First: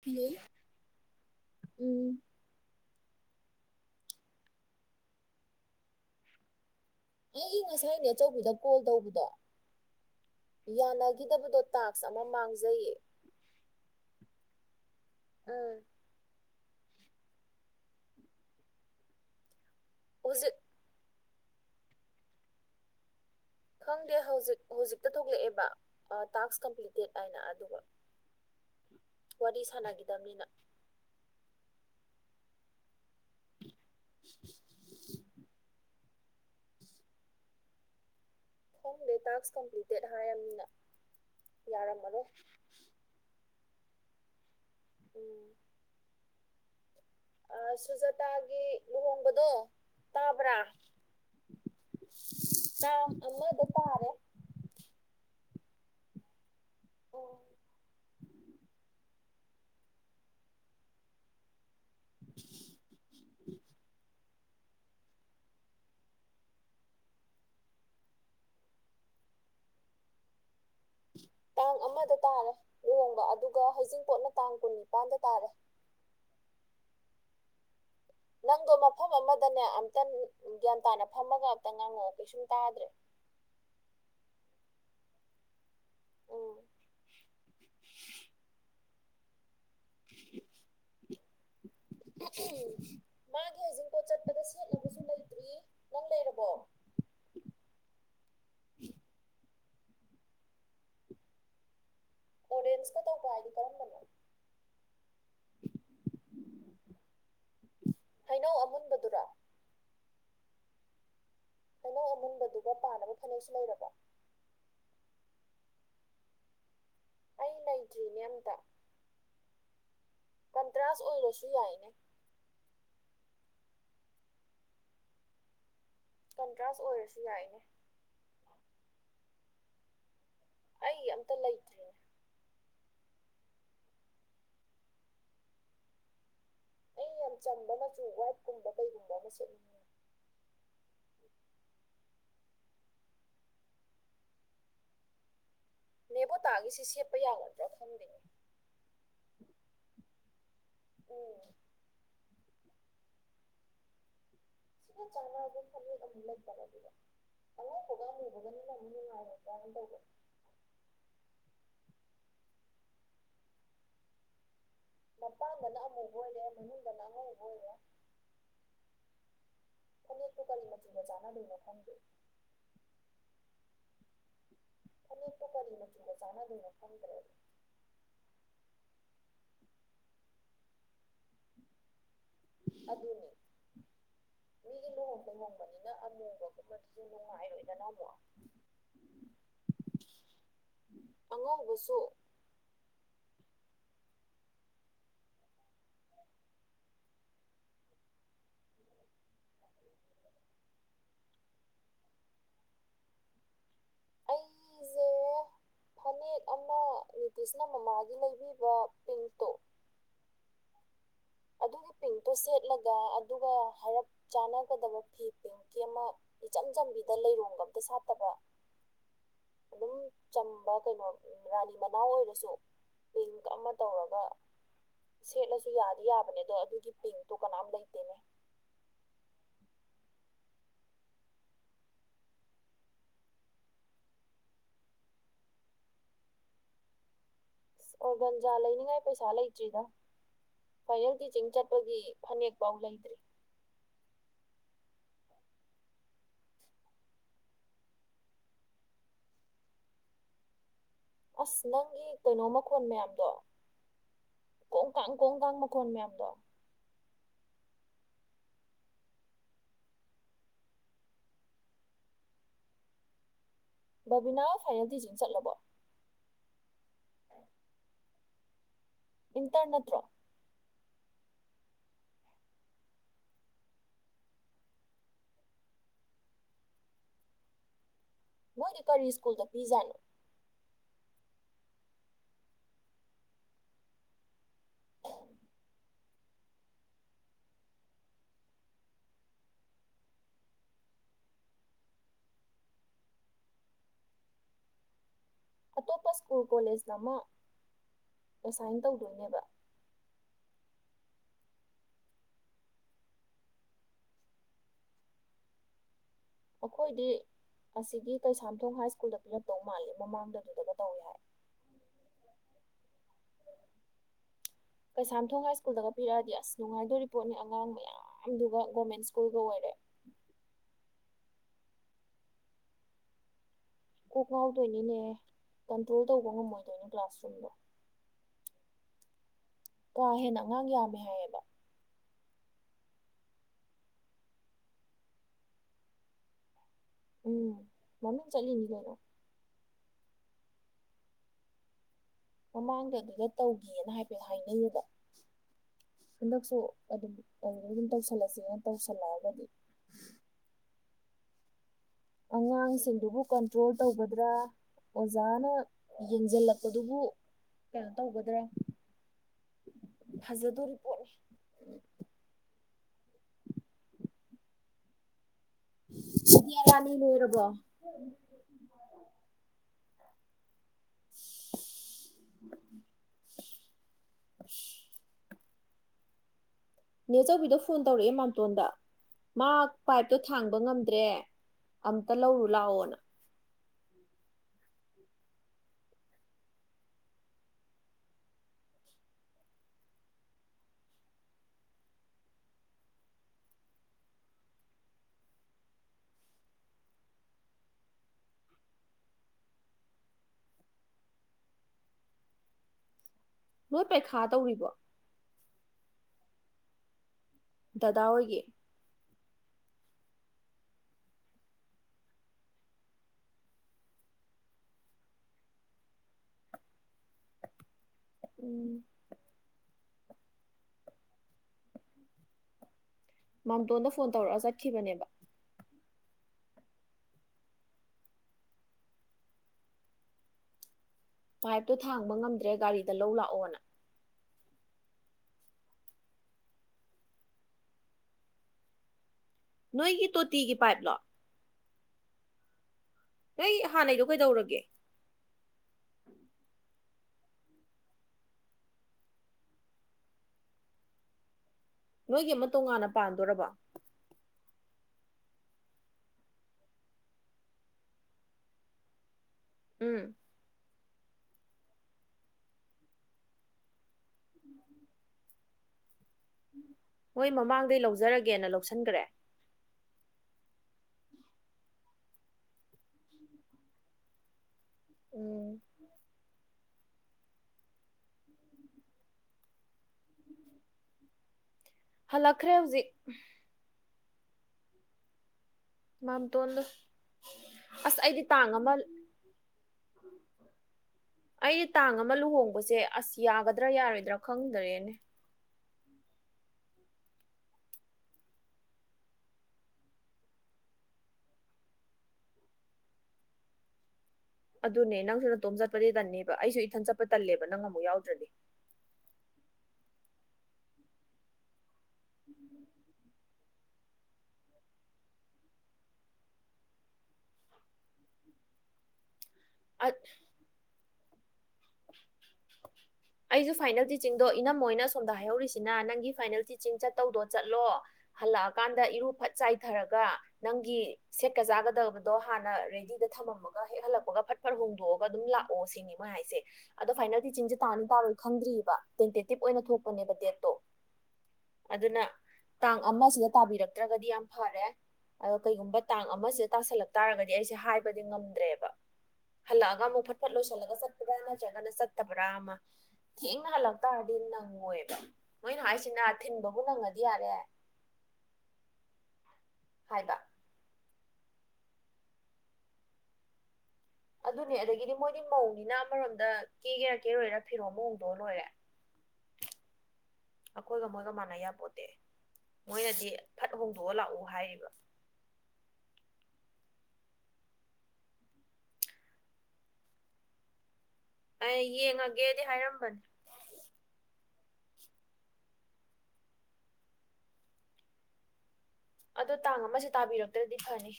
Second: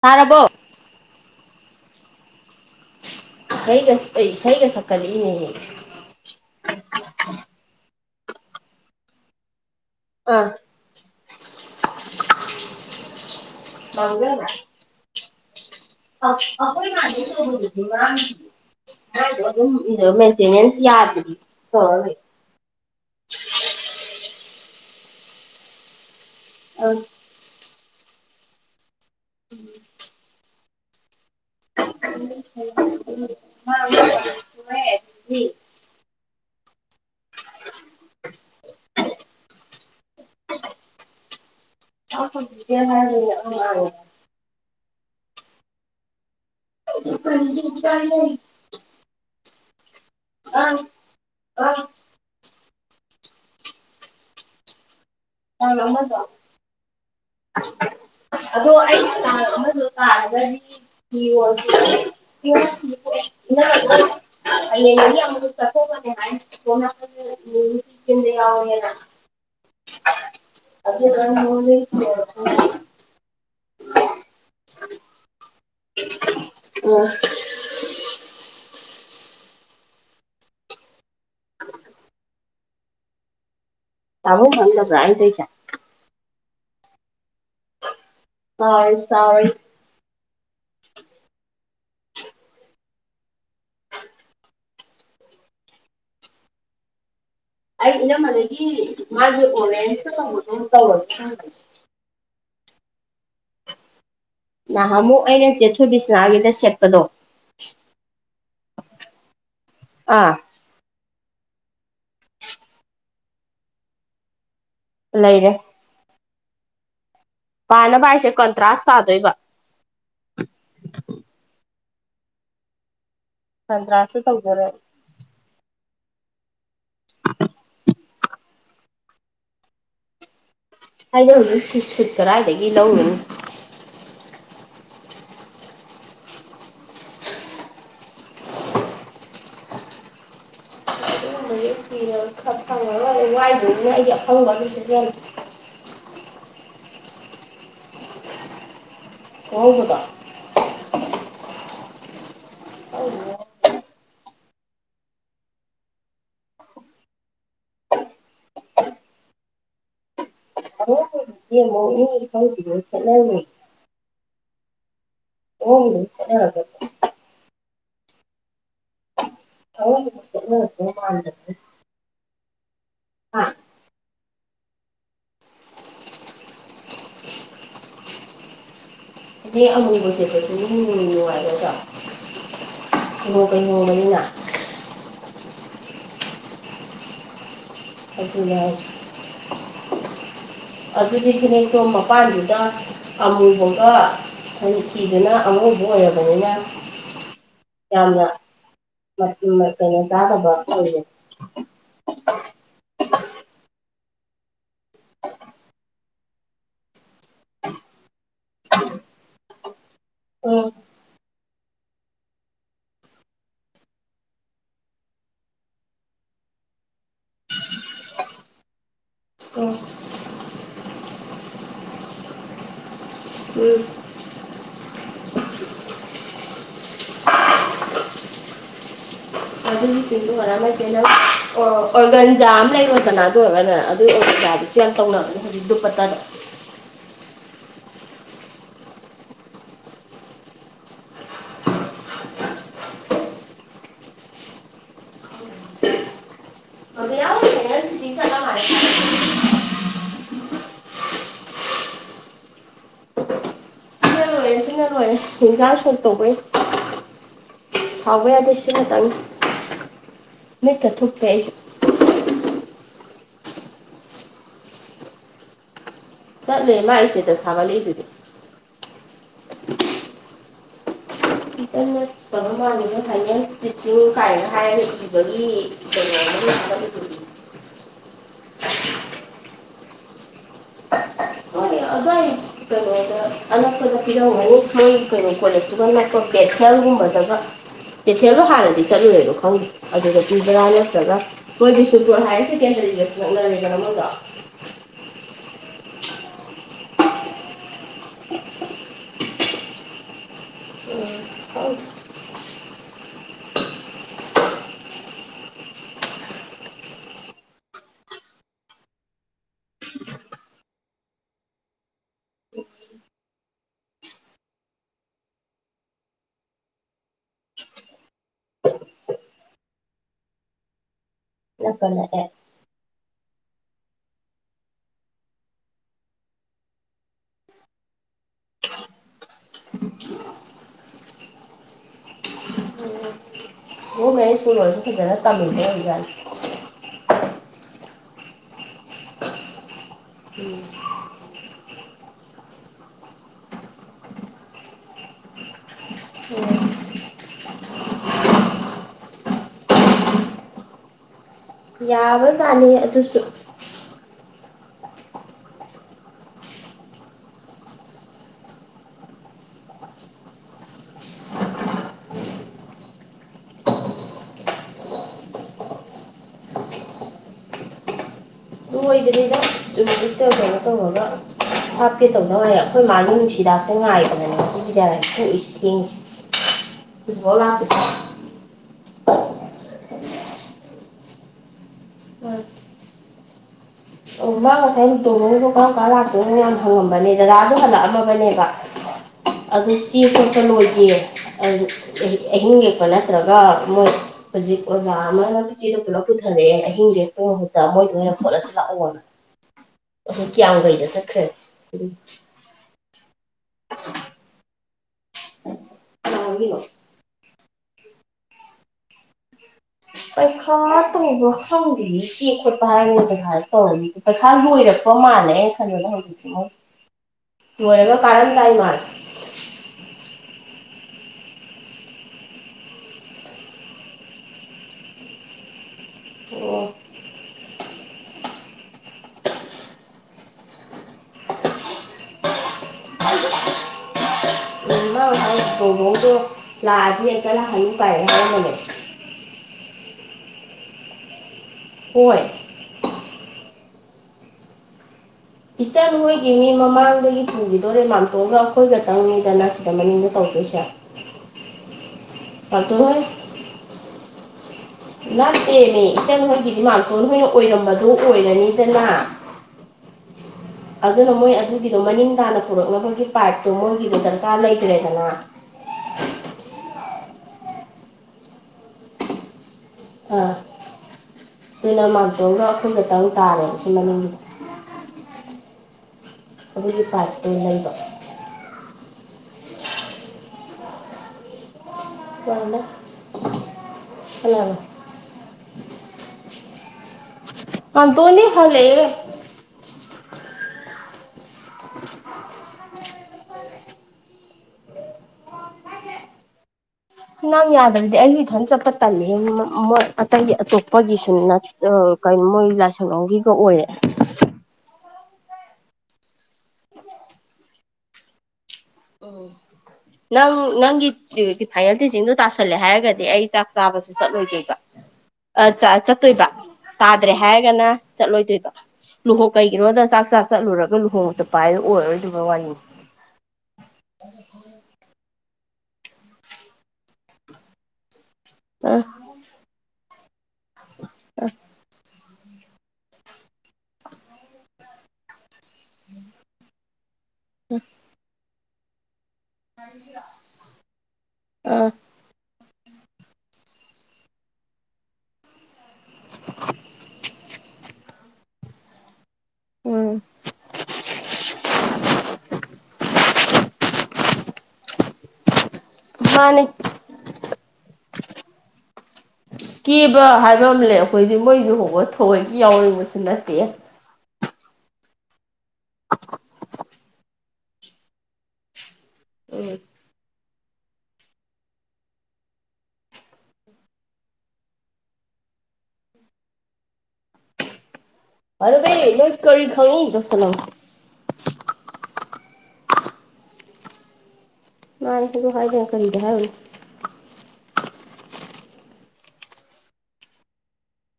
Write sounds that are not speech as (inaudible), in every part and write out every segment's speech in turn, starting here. ꯄꯤꯌꯦ ꯇꯥꯔꯕꯣ ꯎꯝ ꯁꯩꯒꯁ ꯑꯩ ꯏꯁꯩꯒ ꯁꯛꯀꯠꯂꯑꯩꯌꯦ ꯑꯩꯒꯤ ꯉꯁꯥꯏ ꯅꯦꯆꯧꯕꯤꯗ ꯀꯣꯜ ꯇꯧꯕꯗꯣ ꯑꯥ ꯌꯥꯅꯒꯤꯗꯕꯗꯣ ꯇꯥꯛꯁ ꯑꯃ ꯃꯥꯡꯖꯩꯌꯦ ꯃꯥꯡꯖꯕ꯭ꯔꯥ ꯎꯝ (inaudible) ꯃꯥꯏꯗꯣ ꯑꯗꯨꯝ ꯏꯅꯣ ꯍꯧꯖꯤꯛ ꯃꯟꯇꯦꯅꯦꯟꯁ ꯁꯤ ꯌꯥꯗꯦ ꯇꯧꯔꯔꯣꯏ ꯈꯪꯗꯦ ꯍꯧꯖꯤꯛ ꯍꯧꯖꯤꯛꯇ ꯊꯣꯛꯂꯦꯑꯦꯕ ꯑ ꯇꯥꯛꯁ ꯀꯝꯄ꯭ꯂꯤꯇꯦꯠ ꯑꯩꯅ ꯑꯗꯨꯒ ꯋꯥꯔꯤ ꯁꯥꯟꯅꯒꯤꯗꯕꯅꯤꯅ (inaudible) ꯈꯪꯗꯦ ꯇꯥꯛꯁ ꯀꯝꯄ꯭ꯂꯤꯇꯦꯠ ꯍꯥꯏꯔꯃꯤꯅ ꯇꯥꯛꯁ ꯀꯝꯄ꯭ꯂꯤꯇꯦꯠ ꯍꯥꯏꯔꯃꯤꯅ (unintelligible) ꯎꯝ (inaudible) ꯑ ꯁꯨꯖꯥꯇꯥꯒꯤ ꯂꯨꯍꯣꯡꯕꯗꯣ ꯇꯥꯕ꯭ꯔꯥ ꯇꯥꯡ ꯑꯃꯗ ꯇꯔꯦ ꯇꯥꯡ ꯑꯃꯥꯗ ꯎꯝ ꯑꯗꯣ ꯑꯩ ꯇꯥꯡ ꯑꯃꯗ‌ꯣ ꯇꯥꯔꯒꯗꯤ (unintelligible) (unintelligible) ꯎꯝ ꯇꯥꯡ ꯑꯃꯗ ꯇꯥꯔꯦ ꯂꯨꯍꯣꯡꯕ ꯑꯗꯨꯒ ꯍꯩꯖꯤꯡꯄꯣꯠꯅ ꯇꯥꯡ ꯀꯨꯟ ꯅꯤꯄꯜꯗ ꯇꯥꯔꯦ ꯑꯣ ꯅꯪꯒꯣ ꯃꯐꯝ ꯑꯃꯗꯅꯦ ꯑꯝꯇ ꯒ꯭ꯌꯥꯟ ꯇꯥꯅ ꯐꯝꯃꯒ ꯑꯝꯇ ꯉꯥꯡꯉꯛꯑꯣ ꯀꯩꯁꯨꯝ ꯇꯥꯗ꯭ꯔꯦ ꯇꯥꯕꯝ ꯈꯪꯗꯕ꯭ꯔꯥ ꯑꯩꯅ ꯇꯧꯔꯤꯁ‌ꯦ ꯎꯝ ꯁ‌ꯣꯔꯤ ꯁ‌ꯣꯔꯤ (unintelligible) ꯃꯥꯒꯤ ꯍꯧꯖꯤꯡꯀꯣꯠ ꯆꯠꯄꯗ ꯁꯦꯠꯂꯕꯁꯨ ꯂꯩꯇ꯭ꯔꯤ ꯅꯪ ꯂꯩꯔꯕꯣ ꯑꯩ ꯏꯅꯃꯗꯒꯤ ꯃꯥꯒꯤ ꯑꯣꯔꯦꯟꯁꯇ ꯇꯧꯕꯗꯣ ꯇꯧꯔꯒꯦꯕ ꯑꯣꯟꯁ ꯀ ꯇꯧꯕꯥꯏꯗꯤ ꯀꯔꯝꯝꯕꯅꯣ ꯅꯍꯥꯃꯨꯛ ꯑꯩꯅ ꯆꯦꯊꯨꯕꯤꯁꯅꯥꯒꯤꯗ ꯁꯦꯠꯄꯗꯣ ꯍꯩꯅꯧ ꯑꯃꯨꯟꯕꯗꯨꯔꯥ ꯑꯥ ꯍꯩꯅꯧ ꯑꯃꯨꯕꯗꯨꯒ ꯄꯥꯅꯕ ꯐꯅꯦꯛꯁꯨ ꯂꯩꯔꯕꯣ ꯂꯩꯔꯦ ꯑꯩ ꯄꯅꯕ ꯂꯩꯇ꯭ꯔꯤꯅꯦ ꯍꯥꯏꯁꯦ ꯑꯝꯇ ꯀꯟꯇ꯭ꯔꯥꯁ ꯇꯥꯗꯣꯏꯕ ꯄꯟꯇꯔꯥꯁ ꯑꯣꯏꯔꯁꯨ ꯌꯥꯏꯅꯦ ꯀꯟꯗ꯭ꯔꯥꯁ ꯇꯧꯗꯔꯦ ꯀꯟꯇ꯭ꯔꯥꯁ ꯑ‌ꯣꯏꯔꯁꯨ ꯌꯥꯏꯅꯦ ꯑꯩ ꯑꯝꯇ ꯑꯩꯗꯤ ꯍꯧꯖꯤꯛ ꯁꯤꯠ ꯂꯩꯇ꯭ꯔꯤꯅꯦ ꯁꯨꯠ ꯀꯗꯥꯏꯗꯒꯤ ꯂꯧꯔꯨꯅꯤ ꯑꯩ ꯌꯥꯝ ꯆꯪꯕ ꯃꯆꯨ ꯋꯥꯏꯐꯀꯨꯝꯕ ꯀꯩꯒꯨꯝꯕ ꯑꯃ ꯁꯦꯠꯅꯤꯡ ꯑꯗꯨꯒꯨꯝꯕꯒꯤ (unintelligible) ꯅꯦꯕꯣꯇꯥꯒꯤꯁꯤ ꯁꯦꯠꯄ ꯌꯥꯒꯗ꯭ꯔꯣ ꯈꯪꯗꯦꯅꯦ ꯑꯉꯧꯕꯗ‌ꯣ ꯎꯝ (unintelligible) (unintelligible) ꯑꯉꯧꯕꯒꯉꯨꯕꯒꯅꯤꯅ ꯑꯃꯛ ꯅꯨꯡꯉꯥꯏꯔꯕ꯭ꯔꯥ ꯑꯗꯨꯝ ꯇꯧꯕ (unintelligible) ꯃꯄꯥꯟꯗꯅ ꯑꯉꯧꯕꯗꯨ ꯑꯃꯨꯕ ꯑꯣꯏꯔꯦ ꯈꯦꯠꯅꯔꯒ ꯃꯅꯨꯡꯗꯅ ꯑꯉꯧꯕ ꯑ‌ꯣꯏꯔ ꯐꯅꯦꯛꯇꯨ ꯀꯔꯤ ꯃꯆꯨꯒ ꯆꯥꯟꯅꯗꯣꯏꯅꯣ (unintelligible) ꯈꯪꯗꯦ ꯍꯥ ꯐꯅꯄꯨ ꯀꯔꯤ ꯃꯆꯨꯝꯒ ꯆꯥꯟꯅꯗꯨꯅꯣ ꯈꯪꯗ꯭ꯔꯒ ꯃꯤ ꯑꯃꯨꯕ ꯁꯦꯠꯄꯁꯨ ꯑꯗꯨꯝ ꯅꯨꯡ ꯅꯨꯡꯉꯥꯏꯒꯗ꯭ꯔꯥ ꯑꯗꯨꯅꯤ (unintelligible) ꯃꯤꯒꯤ ꯅꯣꯡꯃꯇ ꯃꯣꯡꯕꯅꯤꯅ ꯑꯃꯣꯡꯕꯒꯨꯝꯕꯗꯨꯁꯨ ꯅꯨꯡꯉꯥꯏꯔꯣꯏꯗꯅ ꯑꯃꯨꯛ ꯑꯗꯨꯅ ꯑꯗꯨꯗꯤ ꯐꯅꯦꯛꯇꯣ ꯑꯉꯧꯕꯁꯨ ꯃꯄꯥꯟꯗꯨꯗ ꯑꯃꯨꯕꯒ ꯍꯥꯏꯗꯤ ꯐꯤꯗꯨꯅ ꯑꯃꯨꯕ ꯑꯣꯏꯔꯕꯅꯤꯅ ꯌꯥꯝꯅ ꯃꯆꯨ ꯃꯥꯆꯟ ꯆꯥꯗꯕ ꯑꯃꯥ ꯑ‌ꯣꯏꯔ‌ꯦ ꯑꯩꯁꯦ (unintelligible) ꯐꯅꯦꯛ ꯑꯃ ꯅꯤꯇꯤꯁꯅ ꯃꯃꯥꯒꯤ ꯂꯩꯕꯤꯕ ꯄꯤꯡꯛꯇꯣ ꯎꯝ ꯑꯗꯨꯒꯤ ꯄꯤꯡꯛꯇꯣ ꯁꯦꯠꯂꯒ ꯑꯗꯨꯒ ꯍꯥꯏꯔꯞ ꯆꯥꯟꯅꯒꯗꯕ ꯐꯤ ꯄꯤꯡꯀꯤ ꯑꯃ ꯏꯆꯝ ꯆꯝꯕꯤꯗ ꯂꯩꯔꯣꯡꯒ ꯑꯝꯇ ꯁꯥꯠꯇꯕ ꯎꯝ ꯑꯗꯨꯝ ꯆꯝꯕ ꯀꯩꯅꯣ ꯔꯥꯅꯤ ꯃꯅꯥꯎ ꯑꯣꯏꯔꯁꯨ ꯄꯤꯡꯛ ꯑꯃ ꯎꯝ ꯇꯧꯔꯒ ꯁꯦꯠꯂꯁꯨ ꯌꯥꯗꯤ ꯌꯥꯕꯅꯦ ꯑꯗꯣ ꯑꯗꯨꯒꯤ ꯄꯤꯡꯇꯣ ꯀꯅꯥꯝ ꯂꯩꯇꯦꯅꯦ ꯑꯗꯨꯒꯤ ꯄꯤꯡ ꯑꯗꯨ ꯀꯅꯥꯝ ꯂꯩꯇ‌ꯦ ꯅꯪ ꯑꯣꯔ ꯑꯣꯔꯒꯟꯖꯥ ꯑꯝ ꯂꯩꯔꯣꯗꯅꯥ ꯗꯨ ꯑꯣꯏꯔꯒꯅ ꯑꯗꯨꯏ ꯑꯣꯔꯒꯟꯖꯥꯗꯨ ꯌꯥꯝ ꯇꯧꯅꯕꯅꯤ ꯍꯧꯖꯤꯛ ꯗꯨꯄꯠꯇꯥꯗ ꯑꯁ ꯑꯣꯔꯒꯟꯖꯥ ꯂꯩꯅꯤꯉꯥꯏ ꯄꯩꯁꯥ ꯂꯩꯇ꯭ꯔꯤꯗꯥ ꯐꯥꯏꯅꯦꯜ ꯇꯤꯆꯤꯡ ꯆꯠꯄꯒꯤ ꯐꯅꯦꯛ ꯐꯥꯎ ꯂꯩꯗ꯭ꯔꯤ ꯑꯗꯨ ꯌꯥꯎꯕ (unintelligible) ꯑꯁ ꯅꯪꯒꯤ ꯀꯩꯅꯣ ꯃꯈꯣꯟ ꯃꯌꯥꯝꯗꯣ ꯁꯤꯅ ꯂ‌ꯣꯏꯔ‌ꯩ ꯁꯤꯅ ꯀꯣꯡ ꯀꯥꯡ ꯂ‌ꯣꯏ ꯀꯣꯡ ꯀꯥꯡ ꯍꯤꯟꯖꯥꯡ ꯃꯈꯣꯟ ꯁꯣꯛ ꯃꯌꯥꯝꯗꯣ ꯇꯧꯕꯩ ꯁꯥꯎꯕ ꯌꯥꯗꯦ ꯁꯤ ꯅꯇꯪ ꯃꯤꯠꯀ ꯊꯨꯞꯄ‌ꯦ ꯑꯩꯁ ꯕꯕꯤꯅꯥ ꯍ‌ꯣꯏ ꯐꯥꯏꯅ‌ꯦꯜ ꯇꯤꯆꯤꯡ ꯆꯠꯂꯕ‌ꯣ ꯆꯠꯂꯦ ꯃꯥꯏ ꯏꯁꯇ‌ꯦꯇꯁ ꯊꯥꯒꯠꯂꯛꯏꯗꯨꯗꯤ ꯏꯟꯇꯟ ꯅꯠꯇ꯭ꯔꯣ ꯏꯟꯇꯟ ꯅꯠ ꯇꯕ ꯃꯥꯥꯜꯂꯤꯗ ꯐꯥꯏꯅ‌‌ꯦꯟ ꯇꯤꯆꯤꯡ ꯀꯥꯏꯅ ꯍꯥꯏꯔ ꯏꯕꯒꯤ ꯀꯩꯅ‌ꯣ ꯑꯃ (unintelligible) ꯃꯣꯏꯗꯤ ꯀꯔꯤ ꯁ꯭ꯀꯨꯜꯗ ꯄꯤꯖꯥꯠꯅ‌ꯣ ꯍꯣꯏ ꯑꯗꯨꯋꯥꯏ ꯀꯩꯅꯣꯗ ꯑꯅꯛꯄꯗ ꯄꯤꯔꯝꯒꯅꯤ ꯃ‌ꯣꯏ ꯀꯩꯅꯣ ꯀꯣꯂꯦꯖꯇꯨꯒ ꯅꯛꯄ ꯕꯦꯠꯊ‌ꯦꯜꯒꯨꯝꯕꯗꯒ ꯄꯦꯊꯦꯜꯗꯣ ꯍꯥꯟꯅꯗꯤ ꯆꯠꯂꯨꯔꯦꯗꯣ ꯈꯪ ꯑꯗꯨꯒ ꯄꯤꯕ꯭ꯔꯥ ꯅꯠꯇ꯭ꯔꯒ ꯃꯣꯏ ꯕꯤꯁꯅꯨꯄꯨꯔ ꯍꯥꯏꯌꯔ ꯁꯦꯀꯦꯟꯗꯔꯤꯒꯁꯨ ꯅꯛꯅꯔꯦꯗꯅ ꯑꯃꯗꯣ ꯑꯇꯣꯞꯄ ꯁ꯭ꯀꯨꯜ ꯀꯣꯂꯦꯖꯅ ꯑꯃ ꯑꯦꯁꯥꯏꯟ ꯇꯧꯗꯣꯏꯅꯦꯕ (unintelligible) ꯑꯈꯣꯏꯗꯤ ꯑꯁꯤꯒꯤ ꯀꯩꯁꯥꯝꯊꯣꯡ ꯍꯥꯏ ꯁ꯭ꯀꯨꯜꯗ ꯄꯤꯔꯛꯇꯧ ꯃꯥꯜꯂꯦ ꯃꯃꯥꯡꯗ ꯑꯗꯨꯗꯒ ꯇꯧꯋꯦ ꯍꯥꯏ ꯀꯩꯁꯥꯝꯊꯣꯡ ꯍꯥꯏ ꯁ꯭ꯀꯨꯜꯗꯒ ꯄꯤꯔꯑꯗꯤ ꯑꯁ ꯅꯨꯡꯉꯥꯏꯗꯣꯔꯤ ꯄꯣꯠꯅꯤ ꯑꯉꯥꯡ ꯃꯌꯥꯝꯗꯨꯒ ꯒꯣꯔꯃꯦꯟ ꯁ꯭ꯀꯨꯜꯒ ꯑꯣꯏꯔꯦ (unintelligible) ꯀꯣꯛ ꯉꯥꯎꯗꯣꯏꯅꯤꯅꯦ ꯀꯟꯇ꯭ꯔꯣꯜ ꯇꯧꯕ ꯉꯝꯃꯣꯏꯗꯣꯏꯅꯦ ꯀ꯭ꯂꯥꯁꯔꯨꯝꯗꯣ ꯀꯥ ꯍꯦꯟꯅ ꯑꯉꯥꯡ ꯌꯥꯝꯃꯦ ꯍꯥꯏꯌꯦꯕ (unintelligible) ꯁ꯭ꯀꯨꯜ ꯑꯣꯏꯁꯨ ꯐꯖꯅ ꯇꯝꯃꯤꯕ ꯑꯣꯏꯖꯥꯠꯅꯤ ꯎꯝ ꯃꯃꯤꯡ ꯆꯠꯂꯤꯅꯤ ꯀꯩꯅꯣ ꯎꯝ ꯃꯃꯥꯡꯗ ꯑꯗꯨꯗ ꯇꯧꯒꯤꯅ ꯍꯥꯏꯐꯦꯠ ꯍꯥꯏꯅꯩꯕ ꯍꯟꯗꯛꯁꯨ ꯎꯝ ꯑꯗꯨꯝ ꯇꯧꯈꯤꯝ ꯑꯗꯨꯝ ꯇꯧꯁꯤꯜꯂꯁꯦꯅ ꯇꯧꯁꯜꯂꯑꯒꯗꯤ ꯌꯥꯕꯖꯥꯠꯅꯤ ꯑꯉꯥꯡꯁꯤꯡꯗꯨꯕꯨ ꯑꯗꯨꯁꯨ ꯀꯟ ꯇ꯭ꯔꯣꯜ ꯇꯧꯒꯗ꯭ꯔꯥ ꯑꯣꯖꯥꯅ ꯌꯦꯡꯖꯜꯂꯛꯄꯗꯨꯕꯨ ꯀꯩꯅꯣ ꯇꯧꯒꯗ꯭ꯔꯥ ꯐꯖꯗꯣꯔꯤ ꯄꯣꯠꯅꯤ ꯁꯤꯗꯤꯌꯥꯔꯥꯅꯤ ꯂꯣꯏꯔꯕꯣ ꯂ‌ꯣꯏꯗꯔꯤꯗꯥ ꯂ‌ꯣꯏ ꯇꯩ ꯀꯩꯅꯣ ꯇꯧꯔꯒ ꯍꯥꯞꯀꯦ ꯇꯧꯗ ꯉꯥꯏ ꯑꯩꯈꯣꯏ ꯃꯥꯒꯤ ꯅꯨꯡꯁꯤꯗꯥꯛꯁꯦ ꯉꯥꯏꯕꯗꯅꯦ (unintelligible) ꯊꯦꯡꯉꯤꯁ ꯅꯦꯆꯧꯕꯤꯗꯣ ꯐꯣꯟ ꯇꯧꯔꯛꯑꯦ ꯃꯥꯝꯇꯣꯟꯗ ꯃꯥ ꯄꯥꯏꯞꯇꯣ ꯊꯥꯡꯕ ꯉꯝꯗ꯭ꯔꯦ ꯑꯝꯇ ꯂꯧꯔꯨ ꯂꯥꯛꯑꯣꯅ ꯑꯣ ꯃꯥ ꯉꯁꯥꯏ ꯇꯣꯡꯉꯅꯤꯗꯣ ꯀꯔ ꯀꯔ ꯂꯥꯛꯇꯣꯏꯅꯣ ꯌꯥꯝ ꯍꯪꯉꯝꯕꯅꯦ ꯗꯗꯥꯗ ꯍꯜꯂꯛꯑꯃꯕꯅꯦꯕ ꯑꯗꯨ ꯆꯦ ꯀꯣꯠꯄ ꯂꯣꯏꯗꯔ꯭ꯤ ꯑꯍꯤꯡ ꯌꯦꯛꯄ ꯅꯠꯇ꯭ꯔꯒ ꯃꯣꯏ ꯍꯧꯖꯤꯛ ꯑꯣꯖꯥ ꯑꯃꯥ ꯅꯣꯏꯅ ꯀꯤꯆꯦꯗ ꯄꯨꯂꯞ ꯄꯨꯊꯜꯂꯛꯑꯦ ꯑꯍꯤꯡꯗꯦ ꯄꯨꯡ ꯃꯍꯨꯠꯇ ꯃꯣꯏꯗ ꯑꯣꯏꯅ ꯄꯣꯠꯂꯁꯤ ꯂꯥꯛꯑꯣꯅ ꯑꯗꯨꯏ ꯀ꯭ꯌꯥꯡꯒꯩꯗ ꯆꯠꯈ꯭ꯔꯦ ꯅꯣꯏ ꯄꯩꯈꯥ ꯇꯧꯔꯤꯕꯣ ꯂꯣ (unintelligible) ꯗꯗꯥ ꯑꯣꯏꯒꯤ ꯄꯩꯈꯥ ꯇꯧꯕ ꯈꯪꯗ꯭ꯅꯤ ꯆꯦꯛ ꯈꯣꯠꯄ ꯍꯥꯏꯅꯤ ꯄꯩꯈ ꯇꯧꯔꯅꯤ ꯄꯩꯈꯥ ꯂꯣꯏꯔꯛꯄ ꯃꯥꯜꯂꯦ ꯈꯟꯕꯗꯥ ꯍꯧꯖꯤꯛ ꯁꯦ ꯃꯣꯏ꯫ (inaudible) ꯂꯣꯌꯔꯥꯒꯥ ꯀꯔꯝꯗꯥꯏ ꯎꯝ ꯃꯥꯜꯂꯤ ꯃꯥꯝꯇꯣꯟꯗ ꯐꯣꯟ ꯇꯧꯔꯛꯑ ꯆꯠꯈꯤꯕꯅꯦꯕ ꯑꯣ ꯄꯥꯏꯞꯇꯣ ꯊꯥꯡꯕ ꯉꯝꯗ꯭ꯔꯦ ꯒꯥꯔꯤꯗ ꯂꯧ ꯂꯥꯛꯑꯣꯅ ꯏꯃ ꯇꯕꯗꯣ (unintelligible) ꯂꯑꯗ ꯑꯦ ꯍꯅꯤ ꯄꯥꯏ ꯍꯥꯏꯔꯝꯕꯅꯦ ꯅꯣꯏꯒꯤ ꯇꯣꯇꯤꯒꯤ ꯄꯥꯏꯞꯂꯣ ꯍꯣꯏ꯫ ꯅꯣꯏꯒꯤ ꯍꯥꯟꯅꯩꯗꯣ ꯀꯩꯗꯧꯔꯒꯦ ꯏꯆꯟ ꯃꯣꯏꯒꯤ ꯃꯤ ꯃꯃꯥꯡꯗꯒꯤ ꯄꯨꯈꯤꯗꯣꯔꯦ ꯂꯥꯝꯇꯣꯛꯒ ꯑꯩꯈꯣꯏꯒꯇꯪꯅꯤꯗꯅ ꯁꯤꯗ ꯃꯅꯤꯡꯗ ꯇꯧꯗꯣꯏꯁꯦ ꯅꯣꯏꯒꯤ ꯑꯃ ꯃꯥꯝꯇꯣꯟ ꯇꯣꯉꯥꯟꯅ ꯍꯣꯏ ꯄꯥꯟꯗꯣꯔꯕ ꯅꯠꯇꯂꯦꯃꯤ ꯏꯆꯟ ꯍꯣꯏꯒꯤꯗꯤ ꯃꯥꯡꯇꯣ ꯍꯣꯏꯅ ꯑꯣꯏꯔꯝꯕꯗꯣ ꯑꯣꯏꯔꯅꯤꯗꯅ ꯎꯝ ꯑꯗꯨꯅ ꯃꯣꯏ ꯑꯗꯨꯒꯤꯗꯣ ꯃꯅꯤꯡ ꯇꯥꯅ ꯄꯨꯔꯛꯅꯕꯒꯤ ꯄꯥꯏꯞꯇꯨ ꯃꯣꯏꯒꯤꯗꯤ ꯗꯔꯀꯥ ꯂꯩꯇꯔꯦꯗꯅ ꯃꯣꯏ ꯃꯃꯥꯡꯗꯩ ꯂꯧꯖꯔꯒꯦꯅ ꯂꯧꯁꯟꯈ꯭ꯔꯦ ꯑꯥ ꯇꯨꯅ ꯃꯥꯝꯇꯣꯛꯅ ꯑꯩꯈꯣꯏ ꯈꯛꯇꯪ ꯇꯥꯔꯦ ꯁꯤ ꯃꯅꯤꯡꯁꯤꯗ ꯎꯝ ꯑꯗꯨꯒꯤ ꯄꯥꯏꯞ ꯇꯨ ꯂꯩꯕ ꯎꯝ ꯎꯝ ꯋꯥ ꯈꯕ ꯍꯧꯖꯤꯛ (unintelligible) ꯃꯥꯝꯇꯣꯟꯗ ꯑꯁ ꯑꯩꯗꯤ ꯃꯥꯝꯇꯣꯟꯗꯤ ꯇꯥꯡ ꯑꯃ ꯍꯜꯂꯛꯑꯦ ꯑꯩꯗꯤ ꯇꯥꯡ ꯑꯃ ꯂꯨꯍꯣꯡꯕꯁꯦ ꯑꯁ ꯌꯥꯒꯗ꯭ꯔꯥ ꯌꯥꯔꯣꯏꯗ꯭ꯔꯥ ꯈꯪꯗꯔꯦꯅꯦ ꯅꯪ ꯌꯥꯗ꯭ꯔꯗꯤ ꯑꯩ ꯏꯊꯟ ꯆꯠꯄ ꯇꯜꯂꯤ ꯃꯣꯏ ꯑꯇꯩꯒꯤ ꯑꯇꯣꯞꯄꯒꯤꯁꯨ ꯅꯠꯇꯦ ꯀꯩꯅꯣ ꯃꯣꯏ ꯂꯥꯏꯁꯪꯕꯝꯒꯤꯒ ꯑꯣꯏꯔꯦ ꯑꯗꯨꯅꯦ ꯅꯪꯁꯨ ꯅꯇꯣꯝ ꯆꯠꯄꯗꯤ ꯇꯟꯅꯦꯕ ꯑꯩꯁꯨ ꯏꯊꯟ ꯆꯠꯄ ꯇꯜꯂꯦꯕ ꯅꯪ ꯑꯃꯨꯛ ꯌꯥꯎꯗ꯭ꯔꯗꯤ ꯎꯝ ꯅꯪ ꯅꯪꯒꯤ ꯐꯥꯏꯅꯦꯜ ꯇꯤꯆꯤꯡꯗꯣ ꯇꯥꯁꯜꯂꯦ ꯍꯥꯏꯔꯒꯗꯤ ꯑꯩ ꯆ ꯆꯥꯕꯁꯨ ꯆꯠꯂꯣꯏꯗꯣꯏꯕ ꯆꯠꯇꯣꯏꯕ ꯇꯥꯗ꯭ꯔꯦ ꯍꯥꯏꯔꯒꯅ ꯆꯠꯂꯣꯏꯗꯣꯏꯕ ꯂꯨꯍꯣꯡ ꯀꯩꯒꯤꯅꯣꯗ ꯆꯥꯛ ꯆꯥ ꯆꯠꯂꯨꯔꯒ ꯂꯨꯍꯣꯡ ꯆꯠꯄ ꯍꯥꯏꯗꯣ ꯑꯣꯏꯔꯣꯏꯗꯕ ꯋꯥꯔꯤꯅꯤ ꯑꯩꯁꯨ ꯐꯥꯏꯅꯦꯜ ꯇꯤꯆꯤꯡꯗꯣ ꯏꯅꯝꯃꯣꯏꯅ ꯁꯣꯝꯗ ꯍꯥꯏꯍꯧꯔꯤꯁꯤꯅ ꯅꯪꯒꯤ ꯐꯥꯏꯅꯦꯜ ꯇꯤꯆꯤꯡ ꯆꯠꯇꯧꯗꯣ ꯆꯠꯂꯣ ꯑ ꯍꯜꯂꯛꯑꯀꯥꯟꯗ ꯏꯔꯨ ꯐꯠ ꯆꯥꯏꯊꯔꯒ ꯅꯪꯒꯤ ꯑ ꯁꯦꯠꯀ ꯆꯥꯒꯗꯕꯗ ꯗꯣ ꯍꯥꯟꯅ ꯔꯦꯗꯤꯗ ꯊꯝꯃꯝꯃꯒ ꯍꯦꯛ ꯍꯜꯂꯛꯄꯒ ꯐꯠ ꯐꯠ ꯍꯣꯡꯗꯣꯛꯑꯒ ꯑꯗꯨꯝ ꯂꯥꯛꯑꯣ ꯁꯤꯅꯤ ꯃꯣꯏ ꯍꯥꯏꯁꯦ꯫ ꯑꯗꯣ ꯐꯥꯏꯅꯜ ꯊꯤꯆꯤꯡꯁꯦ ꯇꯥꯅꯤ ꯇꯥꯔꯣꯏ ꯈꯪꯗ꯭ꯔꯤꯕ ꯇꯦꯟꯇꯦꯇꯤꯞ ꯑꯣꯏꯅ ꯊꯣꯛꯄꯅꯦꯕ ꯗꯦꯠꯇꯣ ꯑ ꯑꯗꯨꯅ ꯇꯥꯡ ꯑꯃꯁꯤꯗ ꯇꯥꯕꯤꯔꯛꯇ꯭ꯔꯒꯗꯤ ꯌꯥꯝ ꯐꯔꯦ ꯑꯗꯣ ꯀꯩꯒꯨꯝꯕ ꯇꯥꯡ ꯑꯃꯁꯤꯗ ꯇꯥꯁꯜꯂꯛ ꯇꯥꯔꯒ ꯗꯤ ꯑꯩꯁꯦ ꯍꯥꯏꯕꯗꯤ ꯉꯝꯗ꯭ꯔꯦꯕ ꯍꯜꯂꯛꯑꯒ ꯎꯝ ꯑꯃꯨꯛ ꯐꯠ ꯐꯠ ꯂꯣꯏꯁꯤꯜꯂꯒ ꯆꯠꯄꯗ ꯅꯠꯇ꯭ꯔꯒꯅ ꯆꯠ ꯇꯕ꯭ꯔꯥ ꯑꯃ꯫ ꯊꯦꯡꯅ ꯍꯜꯂꯛ ꯇꯥꯔꯗꯤ ꯅꯪꯉꯣꯏꯕ ꯃꯣꯏꯅ ꯍꯥꯏꯁꯤꯅ ꯃꯥꯅꯦ ꯊꯤꯟꯕꯕꯨ ꯅꯪꯉꯗꯤ ꯌꯥꯔꯦ꯫ ꯀꯦꯕ ꯍꯥꯏꯕ ꯑꯃ ꯂꯩ ꯑꯩꯈꯣꯏꯗꯤ ꯃꯣꯏ ꯂꯨꯍꯣꯡꯕ ꯊꯑꯣꯏꯀꯤ ꯌꯥꯎꯕꯁꯨ ꯅꯠꯇꯦ꯫ ꯑꯗꯨꯅꯦ ꯑꯗꯒꯤꯗꯤ ꯃꯣꯏꯗꯤ ꯃꯧꯅꯤꯅ ꯑꯃꯔꯣꯝꯗ ꯀꯦꯒꯦꯔꯥ ꯀꯦꯔꯣꯏꯔꯥ ꯐꯤꯔꯣꯟ ꯑꯃ ꯍꯣꯡꯗꯣꯛꯑ ꯂꯣꯏꯔꯦ꯫ ꯑꯁ꯫ ꯑꯩꯈꯣꯏꯒ ꯃꯣꯏꯒ ꯃꯥꯟꯅ ꯌꯥꯄꯣꯠꯇꯦ ꯃꯣꯏꯅꯗꯤ ꯐꯠ ꯍꯣꯡꯗꯣꯛꯑ ꯂꯥꯛꯎ ꯍꯥꯏꯔꯤꯕ꯫ ꯍꯅꯨꯕꯤ ꯅꯣꯏ ꯀꯔꯤ ꯈꯪꯉꯤ ꯇꯧꯁꯜꯂꯣ꯫ ꯑꯩ ꯌꯦꯡꯉꯒꯦꯗꯤ ꯍꯥꯏꯔꯝꯕꯅꯤ꯫ ꯃꯥꯥꯅꯤ ꯑꯗꯨ ꯍꯥꯏꯗꯅ ꯀꯔꯤꯗ ꯍꯥꯏꯔꯨꯅꯤ꯫ ꯑꯗꯣ ꯇꯥꯡ ꯑꯃꯁꯦ ꯇꯥꯕꯤꯔꯛꯇ꯭ꯔꯗꯤ ꯐꯅꯤ꯫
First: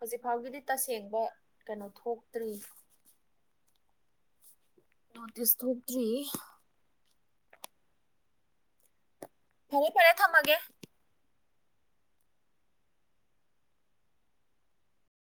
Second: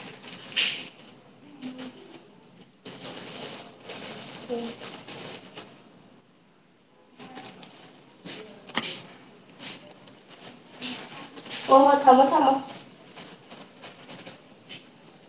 ꯍꯧꯖꯤꯛ ꯐꯥꯎꯒꯤꯗꯤ ꯇꯁꯦꯡꯕ ꯀꯩꯅꯣ ꯊꯣꯛꯇ꯭ꯔꯤ꯫ (inaudible) ꯅꯣꯇꯤꯁ ꯊꯣꯛꯇ꯭ꯔꯤ꯫ ꯐꯔꯦ ꯐꯔꯦ ꯊꯝꯃꯒꯦ꯫ ꯍꯣꯏ ꯊꯝꯃꯣ ꯊꯝꯃꯣ꯫